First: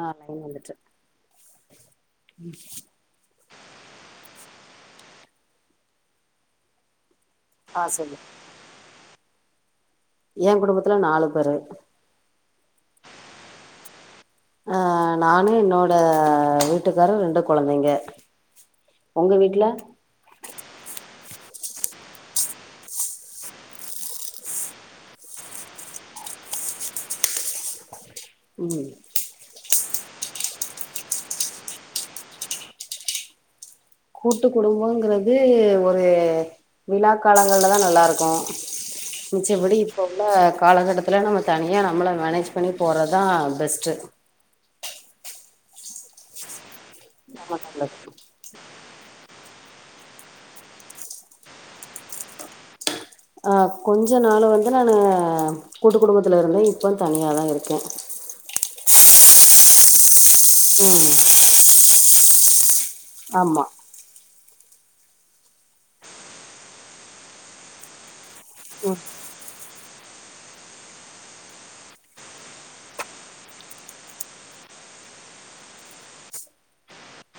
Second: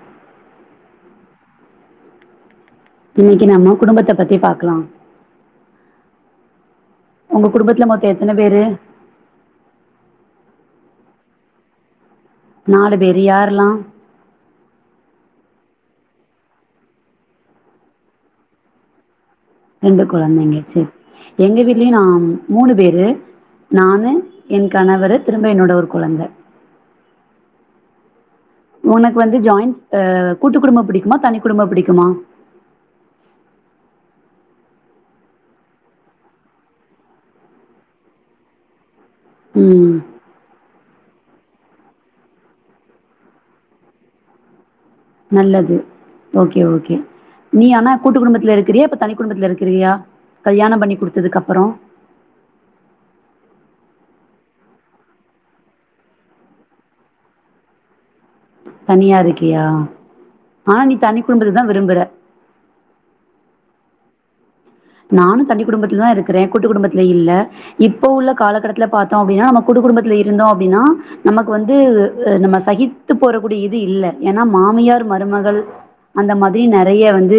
ஆஹ் நான் வந்துட்ட ம் [inaudible] இன்னக்கி நம்ம குடும்பத்த பத்தி பாக்லா ஒங்க ஆ குடும்பத்ல மொத்த சொல்லு எத்தன பேரு எங் குடும்பத்துல நாலு பேரு நாலு பேரு யாரெல்லா ஆ நானு என்னோட வீட்டுக்காரு ரெண்டு கொழந்தைங்க உங்க வீட்ல ரெண்டு கொழந்தைங்க சே எங்க வீட்லயு நா மூணு பேரு நானு என் கணவரு திரும்ப என்னோட ஒரு கொழந்த ம் உனக்கு வந்து ஜாயின் அ கூட்டுக் குடும்பம் பிடிக்குமா தனி குடும்பம் பிடிக்குமா கூட்டு குடும்போங்குறது ஒரு விழா காலங்கள்ல தா நல்லாருக்கு மிச்சப்படி ம் இப்ப உள்ள காலகட்டத் துல நம்ம தனியா நம்மள மேனேஜ் பண்ணி போறதா பெஸ்ட்டு நல்லது ஓக்கே ஓக்கே நீ நமக்கு ஆனா நல்லது கூட்டு குடும்பத்ல இருக்குறியா இப்ப தனி குடும்பத்ல இருக் க்றியா கல்யாணம் பண்ணி குடுத்ததுக்கப்பறோ அ கொஞ்ச நாளு வந்து நானு கூட்டு குடும்பத்துல இருந்தே இப்ப தனியாதா இருக்கே தனியா இருக்கியா ஆ நீ ம் தனி குடும்பத்த தா விரும்புற ஆமா நானும் தனி குடும்பத்ல தா இருக்குறே கூட்டு குடும்பத்ல இல்ல இப்ப உள்ள காலக்கடத்ல பாத்தோம் அப்டின்னா நம கூட்டு குடும்பத்ல இருந்தோ அப்டின்னா நமக்கு வந்து நம்ம சகித்து போறக்கூடிய இது இல்ல ஏன்னா மாமியார் மருமகள் அந்த மாதிரி நெறைய இது வந்து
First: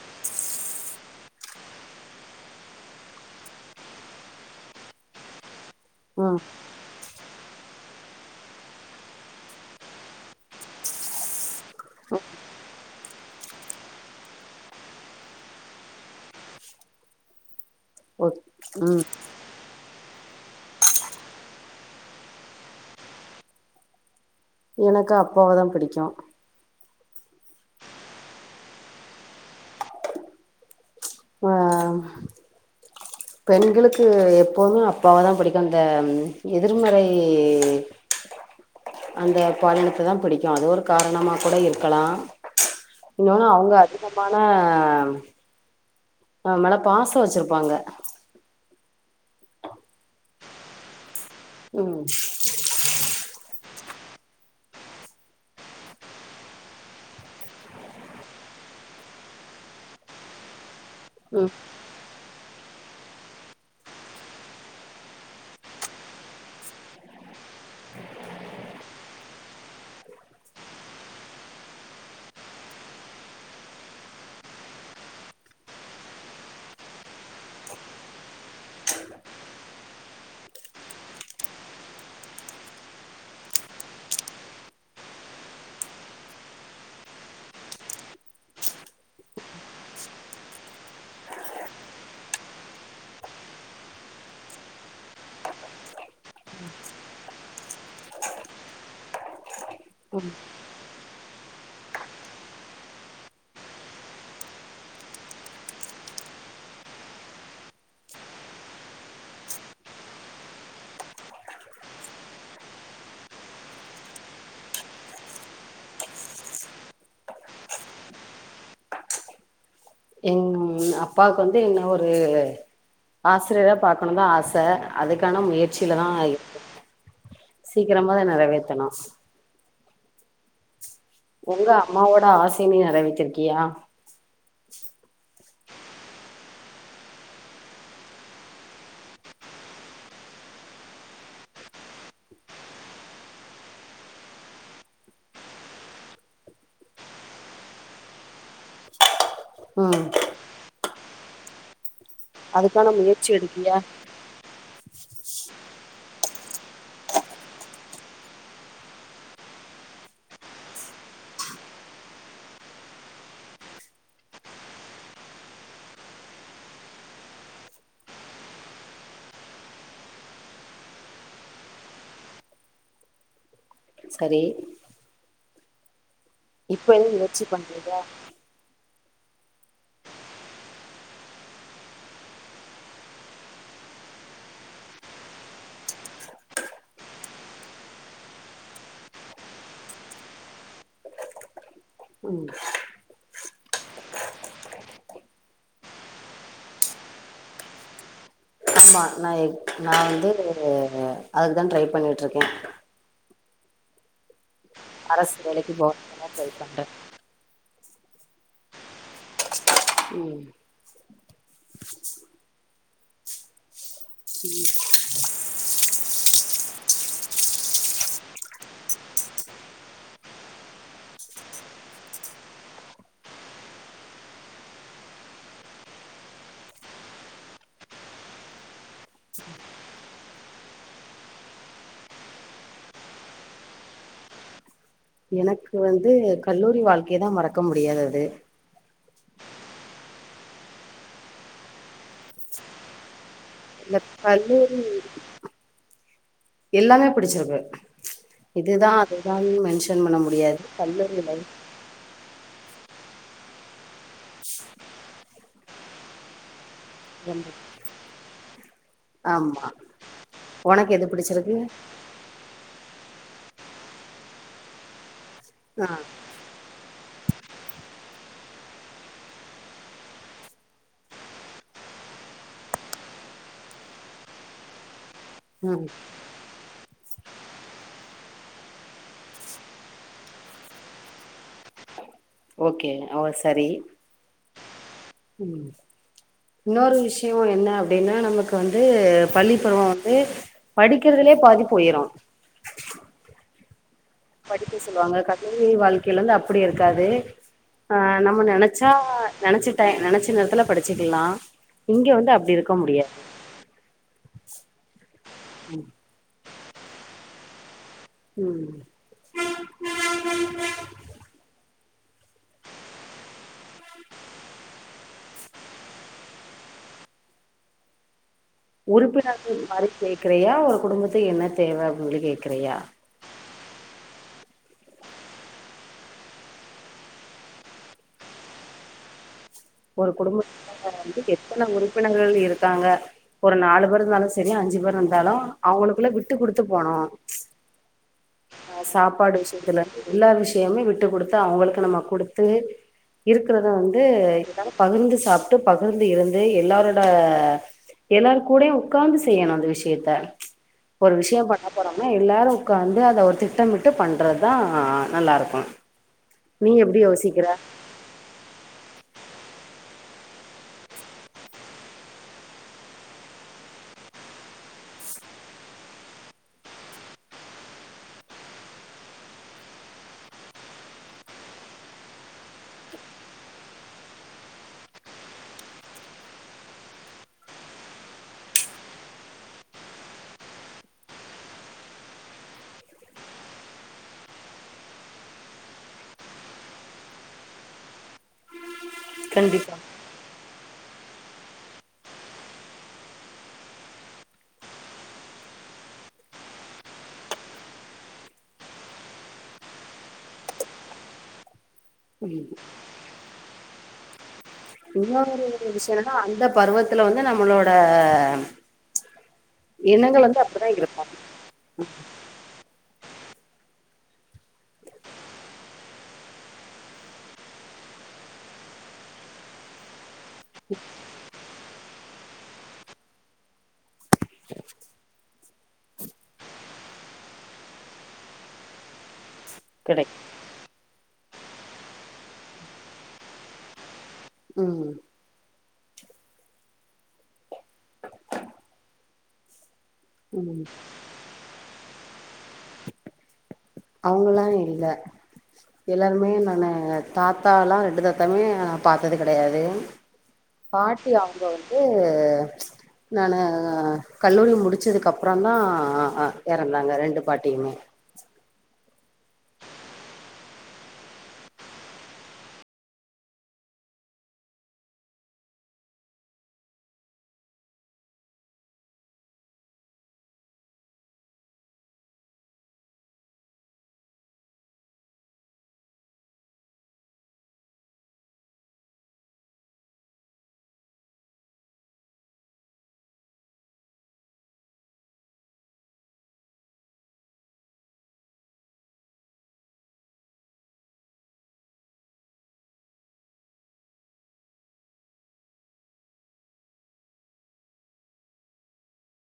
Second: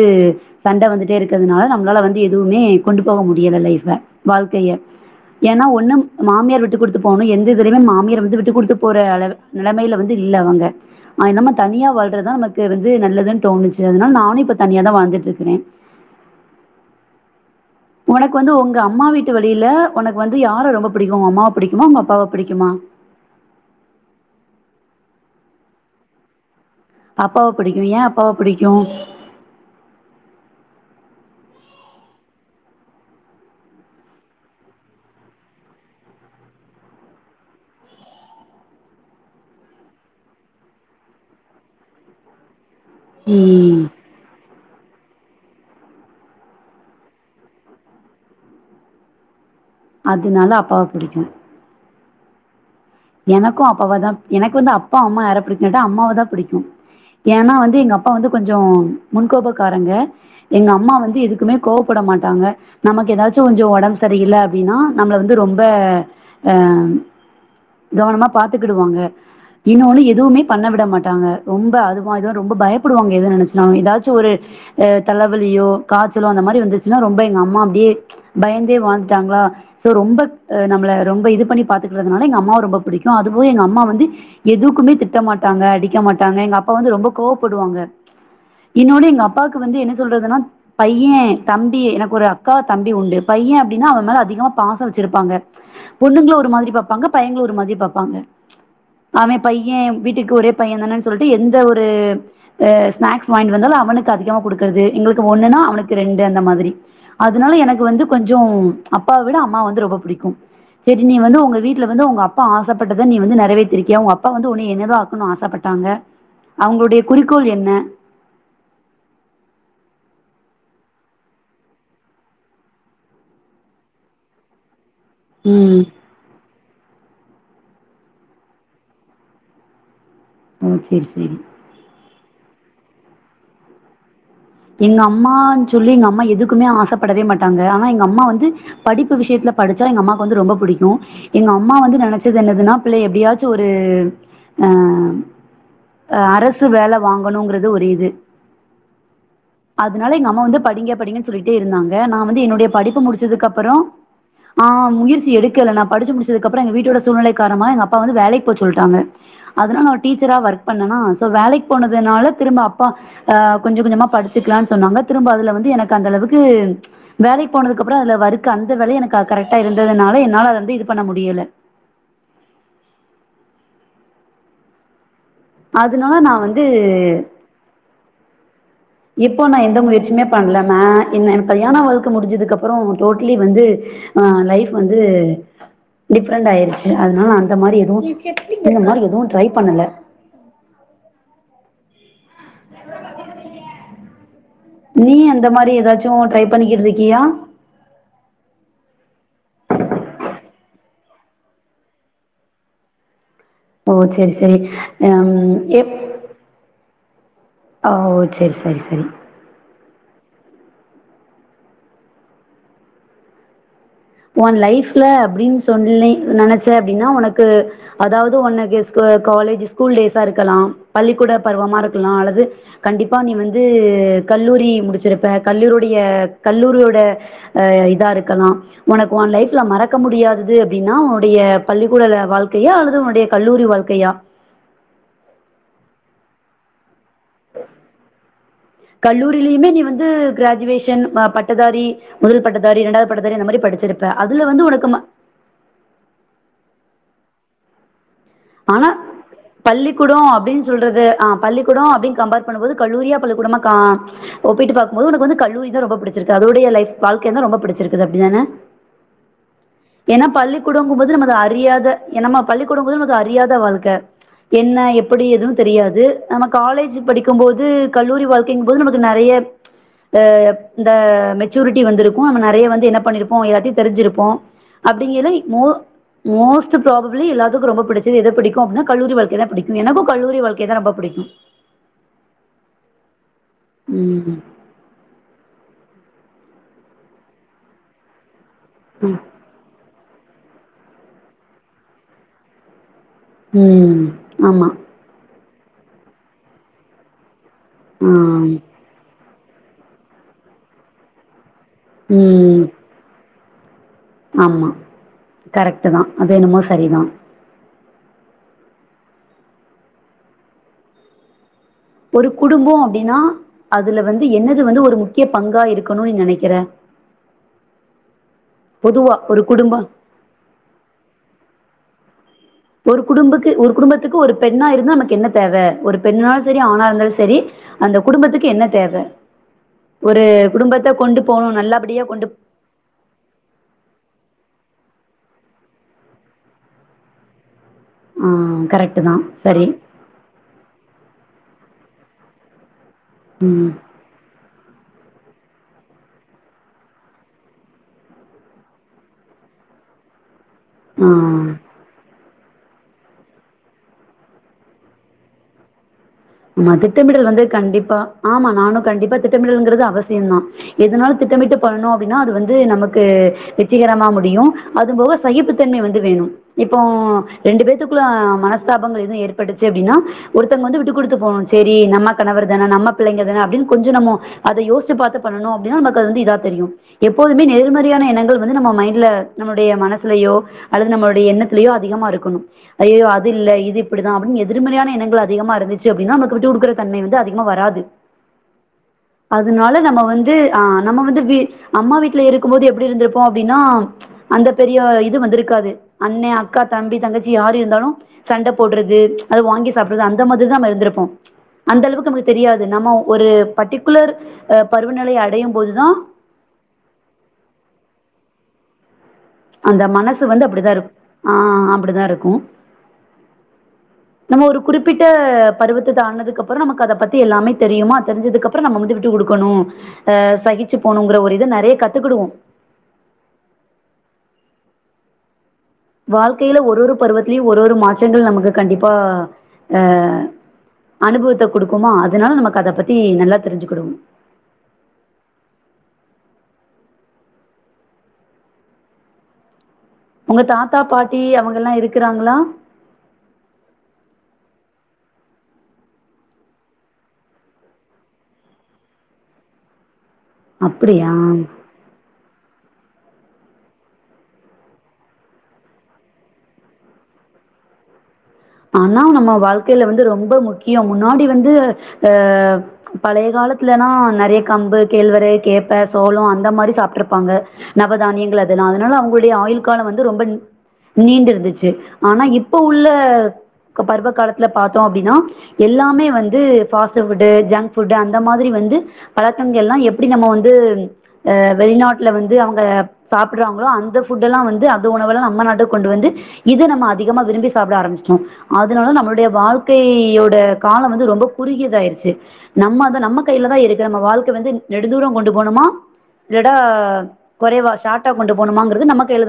சண்ட வந்துட்டே இருக்கறதுனால நம்ளால வந்து எது எதுவுமே கொண்டு போக முடியல லைஃப வாழ்க்கைய ஏன்னா ஒண்ணு ம் மாமியார் விட்டு குடுத்து போகணு எந்த இதுலமே மாமியார் வந்து விட்டு குடுத்து போற அளவு நிலமைல வந்து இல்ல அவங்க அ இல்லாம தனியா வாழ்றதா நமக்கு வந்து நல்லதுன் தோணுச்சு அதனால் நானு இப்ப தனியா தா வாழ்ந்துட்ருக்குறே ஒனக்கு ஓக் வந்து ஒங்க ம் அம்மா வீட்டு வழியில ஒனக்கு வந்து யார ரொம்ப பிடிக்கும் ஒங்க அம்மாவ பிடிக்குமா ஒங்க அப்பாவ பிடிக்குமா எனக்கு அப்பாவதா பிடிக்கு அப்பாவ பிடிக்கு ஏ அப்பாவ பிடிக்கு ஆ பெண்களுக்கு எப்போமே அப்பாவ தா பிடிக்குங்க எதிர்மறை அந்த பாலினத்த தா பிடிக்கும் அது ஒரு காரணமா கூட இருக்கலா இன்னொன்னு அவுங்க ம் அதிகமான அவமேல பாச வச்சுருப்பாங்க அதுனால அப்பாவ புடிக்கு ம் எனக்கு அப்பாவ தா எனக்கு வந்து அப்பா அம்மா யார புடிக்கு கேட்டா அம்மாவ தா பிடிக்கும் ஏன்னா வந்து எங்க அப்பா வந்து கொஞ்சொ முன்கோபக்காரங்க எங்க அம்மா வந்து எதுக்குமே கோவப்பட மாட்டாங்க நமக்கு எதாச்சு கொஞ்சோ ஒடம்பு சரியில்ல அப்டின்னா நம்மள வந்து ரொம்ப அ கவனமா பாத்துக்கிடுவாங்க இன்னொன்னு எதுவுமே பண்ண விட மாட்டாங்க ரொம்ப அது மாரிதா ரொம்ப பயப்புடுவாங்க எது நெனச்சுனா எதாச்சு ஒரு அ தலவலியோ காச்சலோ அந்த மாரி வந்துச்சுனா ரொம்ப எங்க அம்மா அப்டியே பயந்தே வாழ்ந்துட்டாங்ளா சோ ரொம்ப அ நம்ள ரொம்ப இது பண்ணி பாத்துக்குறதுனால எங்க அம்மாவ ரொம்ப புடிக்கு அதுபோல எங்க அம்மா வந்து எதுக்குமே திட்ட மாட்டாங்க அடிக்க மாட்டாங்க எங்க அப்பா வந்து ரொம்ப கோவப்படுவாங்க இன்னோனு எங்க அப்பாக்கு வந்து என்ன சொல்றதுனா பைய தம்பி எனக்கொரு அக்கா தம்பி உண்டு பைய அப்டின்னா அவெ ‌மேல அதிகமா பாசோ வச்சுருப்பாங்க பொண்ணுங்ள ஒரு மாதிரி பாப்பாங்க பையங்ள ஒரு மாதிரி பாப்பாங்க அவெ பைய வீட்டுக்கு ஒரே பையந்தானென் சொல்ட்டு எந்த ஒரு ஆ ஸ்நாக்ஸ் வாய்ன்டு வந்தாலு அவனுக்கு அதிகமா குடுக்குறது எங்களுக்கு ஒன்னுனா அவனுக்கு ரெண்டு அந்த மாதிரி அதுனால‌ எனக்கு வந்து கொஞ்சொ அப்பா விட அம்மாவ வந்து ரொம்ப புடிக்கும் சேரி நீ வந்து ஒங்க வீட்ல வந்து ஒங்க அப் ப்பபா ஆசப்பட்டத நீ வந்து நெறைவேத்திருக்கியா உங்க அப்பா வந்து உன்னய என்னதா ஆக்கணுனு ஆசப்பட்டாங்க அவங்களுடைய குறிக்கோள் என்ன எங்க அப்பாவுக்கு வந்து என்ன ஒரு ஆசிரியரா பாக்கணுன்தா ஆச அதுக்கான ம் முயற்சியில தா [inaudible] சீக்கிரமா அத நெறவேத்தணு ம் சரி சரி உங்க அம்மாவோட ஆச நீ நெறவேத்திருக்கியா எங்க அம்மாஞ் சொல்லி எங்க அம்மா எதுக்குமே ஆசப்படவே மாட்டாங்க ஆனா எங்க அம்மா வந்து படிப்பு விஷயத்துல படிச்சா எங்க அம்மாக்கு வந்து ரொம்ப பிடிக்கு எங்க அம்மா வந்து நெனைச்சது என்னதுன்னா பிள்ள எப்படியாச்சு ஒரு அ அரசு வேல வாங்கணுங்கிறது ஒரு இது ம் அதனால எங்க அம்மா வந்து படிங்க படிங்கன்னு சொல்லிட்டே இருந்தாங்க க நா வந்து என்னுடைய அதுக்கான படிப்பு முயற்சி முடிச்சதுக்கு எடுக்கியா அப்புறம் ஆஹ் முயற் சி எடுக்கல படி முடிச்சதுக்கப்பறோ எங்க வீட்டோட சூழ்நிலை காரணமா எங்கப்பா வந்து வேலைக்கு போ சொல்டாங்க அதனால ஒரு டீச்சரா வொர்க் பண்ணனா சோ வேலைக்கு போனதுனால திரும்ப அப்பா கொஞ்ச கொஞ்சமா படிச் க்கலானு சொன்னாங்க திரும்ப அதுல வந்து எனக்கு அந்த அளவுக்கு வேலைக்கு போனதுக்கு அப்புறம் அதுல வறுக்கு அந்த வேல எனக்கு கரெக்ட்டா இருந்ததுனால என்னால அது வந்து இது பண்ண முடியல சரி அதுல ஆனா நா வந்து இப்ப என்ன முயற்சி பண்றியா இப்போ நா எந்த முயற்சியுமே பண்ணல மே என்ன கல்யாண வாழ்க்க முடிஞ்சதுக்கு அப்பறம் டோட்ட்லி வந்து ஆ லைஃப் வந்து டிஃப்ரெண்ட் ஆயிருச்சு அதனால அந்த மாரி எதுவும் இந்த மாரி எதுவும் ட்ரை பண்ணல நீ அந்த மாரி ஏதாச்சும் ட்ரை பண்ணிக்கிட்டு இருக்கியா ஆமா நா நா வந்து அதுக்குதா ட்ரை பண்ணிட்டு இருக்கே ஓ செரி செரி அரசு வேலைக்கு போனுனுதா ட்ரை பண்றே ஓஓ செரி செரி செரி உம் உன் லைப்ல அப்டின்னு சொல்லி நினைச்சே அப்டின்னா உனக்கு அதாவது உனக்கு காலேஜ் ஸ்கூல் டேஸா இருக்கலாம் பள்ளிக்கூட பருவமா இருக்கலாம் அல்லது கண்டிப்பா நீ வந்து கல்லூரி முடிச்சிருப்ப கல்லூரியடைய கல்லூரியோட அ இதா இருக்கலாம் உனக்கு உன் லைஃப்ல மறக்க முடியாதது அப்டின்னா உனுடைய பள்ளிக்கூடல வாழ்க்கையா அல்லது உன்னுடைய கல்லூரி வாழ்க்கையா எனக்கு வந்து கல்லூரி வாழ்க்கைய தா மறக்க முடியாதது கல்லூரிலயுமே நீ வந்து கிராஜுவேஷன் பட்டதாரி முதல் பட்டதாரி இரண்டாவது பட்டதாரி அந்த மாரி இல்ல படிச்சிருப்ப அதுல வந்து கல்லூரி உனக்கு ம எல்லாமே பிடிச்சிருக் க்கு ஆனா பண்ண பள்ளிக்கூடம் முடியாது அப்டின்னு சொல்றது கல்லூரி ஆ லைஃப் பள்ளிக்கூடம் அப்டின்னு கம்பேர் பண்ணும்போது கல்லூரியா பள்ளிக்கூடமா கா ஒப்பிட்டு பாக்கும் போது உனக்கு வந்து கல்லூரி தா ரொம்ப பிடிச்சிருக்கு அதொடைய லைப் வாழ்க்கை தா ரொம்ப புடிச்சிருக்குது அப்டிதானே ஆமா ஏன்னா உனக்கு எது பள்ளிக்கூடங்கும்போது நம அத பிடிச்சிருக்கு அறியாத ஏனம் பள்ளிக்கூடும் அறியாத வாழ்க்கை என்ன எப்ப எப்படி எதுவும் ஆ தெரியாது நம்ம காலேஜ் படிக்கும்போது கல்லூரி வாழ்க்க போது நமக்கு நெறைய அ இந்த மெச்சூரிடி வந்துருக்கும் நம்ம நெறைய என்ன பண்ணிருப்போம் எல்லாத்தையும் தெரிஞ்சிருப்போம் அப் [unintelligible] மோர் ம் மோஸ்ட் பராபப்லி எல்லாத்துக்கும் ரொம்ப பிடிச் எத பிடிக்கும் அப்படின்னா கல்லூரி வாழ்க்கைதா பிடிக்கும் எனக்கும் கல்லூரி வாழ்க்கையைதா ரொம்ப பிடிக்கும் ஓகே அவ சரி ம் உம் இன்னொரு விஷயம் என்ன அப்படின்னா நமக் வந்து ம் பள்ளிப்பருவம் ம் படிக்கறதுலே பாதி போயிரும் உம்ஹூம் படிக்க சொல்லுவாங்க கஷ் வாழ்க்கையில இருந்து அப்படி இருக்காது ஆ ஆங் நம நனச்சா நினைச்சுட்டே நினைச்ச நேரத்துல படிச்சக்கலாம் இங்க வந்து அப்படி இருக்க முடிய ஆமா கரெக்ட்தா அது என்னுமோ சரிதா உம் ஒரு குடும்பம் அப்படின்னா அதுல வந்து என்னது வந்து ஒரு முக்கிய பங்கா இருக்கணும் நீ நினைக்கிறே உறுப்பினர்கள் மாரி சேக்கிறையா ஒரு குடும்பத்துக்கு என்ன தேவை உங்களுக்குகே ஒரு குடும்பக்கு ஒரு குடும்பத் க்கு ஒரு பெண்ணா இருந்து நமக்கு என்ன தேவை ஒரு பெண்னாலும் சரி ஆணா இருந்தாலும் சரி அந்த குடும்பத்துக்கு என்ன தேவை ஒரு குடும்பத்து குடும்பத்தை கொண்டு வந்து போகணும் எத்தனை நல்லபடியா கொண்டு உறுப்பினர்கள் இருக்காங்க ஒரு நாலு பேர்ந்தாலும் சரியா அஞ்சு பேர் இருந்தாலும் அவங்களுக்குள்ள விட்டு குடுத்து போனோம் ஆ ஆஹ் கரெக்ட் தான் சாப்பாடு சரி விஷயத்துல எல்லா விஷயமே விட்டுகுடுக்க தா அவங்களுக்கு நம்ம கொடுத்து இருக்கிறத ம் வந்து பகிர்ந்து சாப்பிட்டு பகிர்ந்து இருந்து எல்லாரோட எல்லார கூட உட்கார்ந்து செய்யணும் அந்த விஷயத்த ஒரு ஆ விஷயம் பண்ண போறோம்னா எல்லாரும் உட்காந்து அதை ஒரு திட்டமிட்டு பண்றதுதா நல்லா இருக்கும் ஆமா திட்டமிடல் வந்து கண்டிப்பா ஆமா நானு கண்டிப்பா திட்டமிடல்ங்கிறது அவசியம் தான் எதனால திட்டமிட்டு பண்ணும் அப்டின்னா அது வந்து நமக்கு வெற்றிகரமா முடியும் அதுபோக சகிப்புத்தன்மை வந்து வேணும் இப்போ ரெண்டு பேத்துக்குள்ள மனஸ்தாபங்கள் எதுவும் ஏற்பட்டுச்சு அப்டின்னா ஒருத்தங்க வந்து விட்டுகொடுத்து போகணும் செரி நம்ம கணவர் தானே நம்ம பிள்ளைங்க தானே அப்டின்னு கொஞ்சம் நம்ம அதை யோசித்து பாத்து பண்ணணும் அப்டின்னா நமக்கு வந்து இதா தெரியும் எப்போதுமே நேர்மறையான எண்ணங்கள் வந்து நம்ம மைண்ட்ல நம்மளுடைய மனசுலயோ அல்லது நம்மளுடைய எண்ணத்தலயோ அதிக இருக்கணும் ஐஐயோ அது இல்ல இது இப்டிதான் அப்டின்னு எதிர்மறையான எண்ணங்கள் அதிகமா இருந்து அப்டின்னா நமக்கு விட்டு கொடுக்குற தன்மை வந்து அதிகமா வராது கண்டிப்பா அதனால நம்ம வந்து ஆங் நம்ம வந்து அம்மா வீட்டுல இருக்கும் போது எப்டி இருந்திருப்போம் அப்டின்னா அந்த பெரிய இது வந்து இருக்காது அண்ணன் அக்கா தம்பி தங்கச்சி யாரு இருந்தாலும் சண்டை போடுறது அத வாங்கி சாப்டுறது அந்த மாதிரிதான் வந்திருப்போம் அந்த அளவுக்கு நமக்கு தெரியாது நம்ம ஒரு பட்டிகுலர் இன்னொரு விஷயம்னா அந்த பருவத்துல வந்து நம்மளோட அந்த மனசு எண்ணங்கள் வந்து அப்டிதா அப்டித்தான் இருக்கும் இருக்கு ஆஹ் அப்டிதான் இருக்கும் நம்ம ஒரு குறிப்பிட்ட பருவத்த தாண்னதுக்கு அப்புறம் ஆனதுக்கு அப்புறம் நமக்கு அதை பத்தி எல்லாமே தெரியுமா தெரிஞ்சதுக்கு அப்புறம் நம்ம வந்து விட்டு கொடுக்கணும் அ சகிச்சு போணுங்கிற ஒரு இது நெறைய கத்துக்கடுவோம் வாழ்க்கையில ஒரு ஒரு பருவத்திலயும் ஒரு ஒரு மாற்றங்கள் நமக்கு கண்டிப்பா கிடைக்கு ஆஹ் அனுபவத்த கொடுக்குமா அதனால நமக்கு அத பத்தி நல்லா தெரிஞ்சுக்கடும் ம் உங்க தாத்தா பாட்டி அவுங்க ல்லாம் இருக்கிறாங்களா அவங்களல்லாம் இல்ல எல்லாருமே நானு தாத்தாலாம் ரெண்டு தாத்தாமே நான் பாத்தது கிடையாது பாட்டி அப்படியா அவுங்க வந்து நானு கல்லூரி முடிச்சதுக்கு அப்புறம் தான் இறந்தாங்க ரெண்டு பாட்டியுமே ஆனா நம்ம வாழ்க்கையில வந்து ரொம்ப முக்கியம் முன்னாடி வந்து அஹ் பழைய காலத்துலனா நெறைய கம்பு கேழ்வரு கேப்ப சோளம் அந்த மாரி சாப்பிட்டுருப்பாங்க நவதானியங்கள் அதெல்லாம் அதனால அவங்களுடைய ஆயுள் காலம் வந்து ரொம்ப நீண்டிருந்துச்சு ஆனா இப்ப உள்ள பருவ காலத்துல பாத்தோம் அப்படின்னா எல்லாமே வந்து ஃபாஸ்ட் ஃபுட்டு ஜங்க் ஃபுட்டு் அந்த மாரி வந்து பழக்கங்கள் எல்லாம் எப்படி நம்ம வந்து அஹ் வெளிநாட்டுல வந்து அவுங்க சாப்பிடுறாங்களோ அந்த ஃபுட்டு எல்லாம் வந்து அது உணவுெல்லாம் நம்ம நாட்ட கொண்டு வந்து இதை நம்ம அதிகமா விரும்பி சாப்பிட ஆரம்பிச்சிட்டோம் அதனால நம்மளுடைய வாழ்க்கையோட காலம் வந்து ரொம்ப குறுகியதாயிருச்சு நம்ம அத நம்ம கையிலதான் இருக்கு நம்ம வாழ்க்கை வந்து நெடு தூரம் கொண்டு போகணுமா ரெடா குறைவா ஷார்ட்டா கொண்டு போகணுமாங்கறிறது நம்ம கையில தான்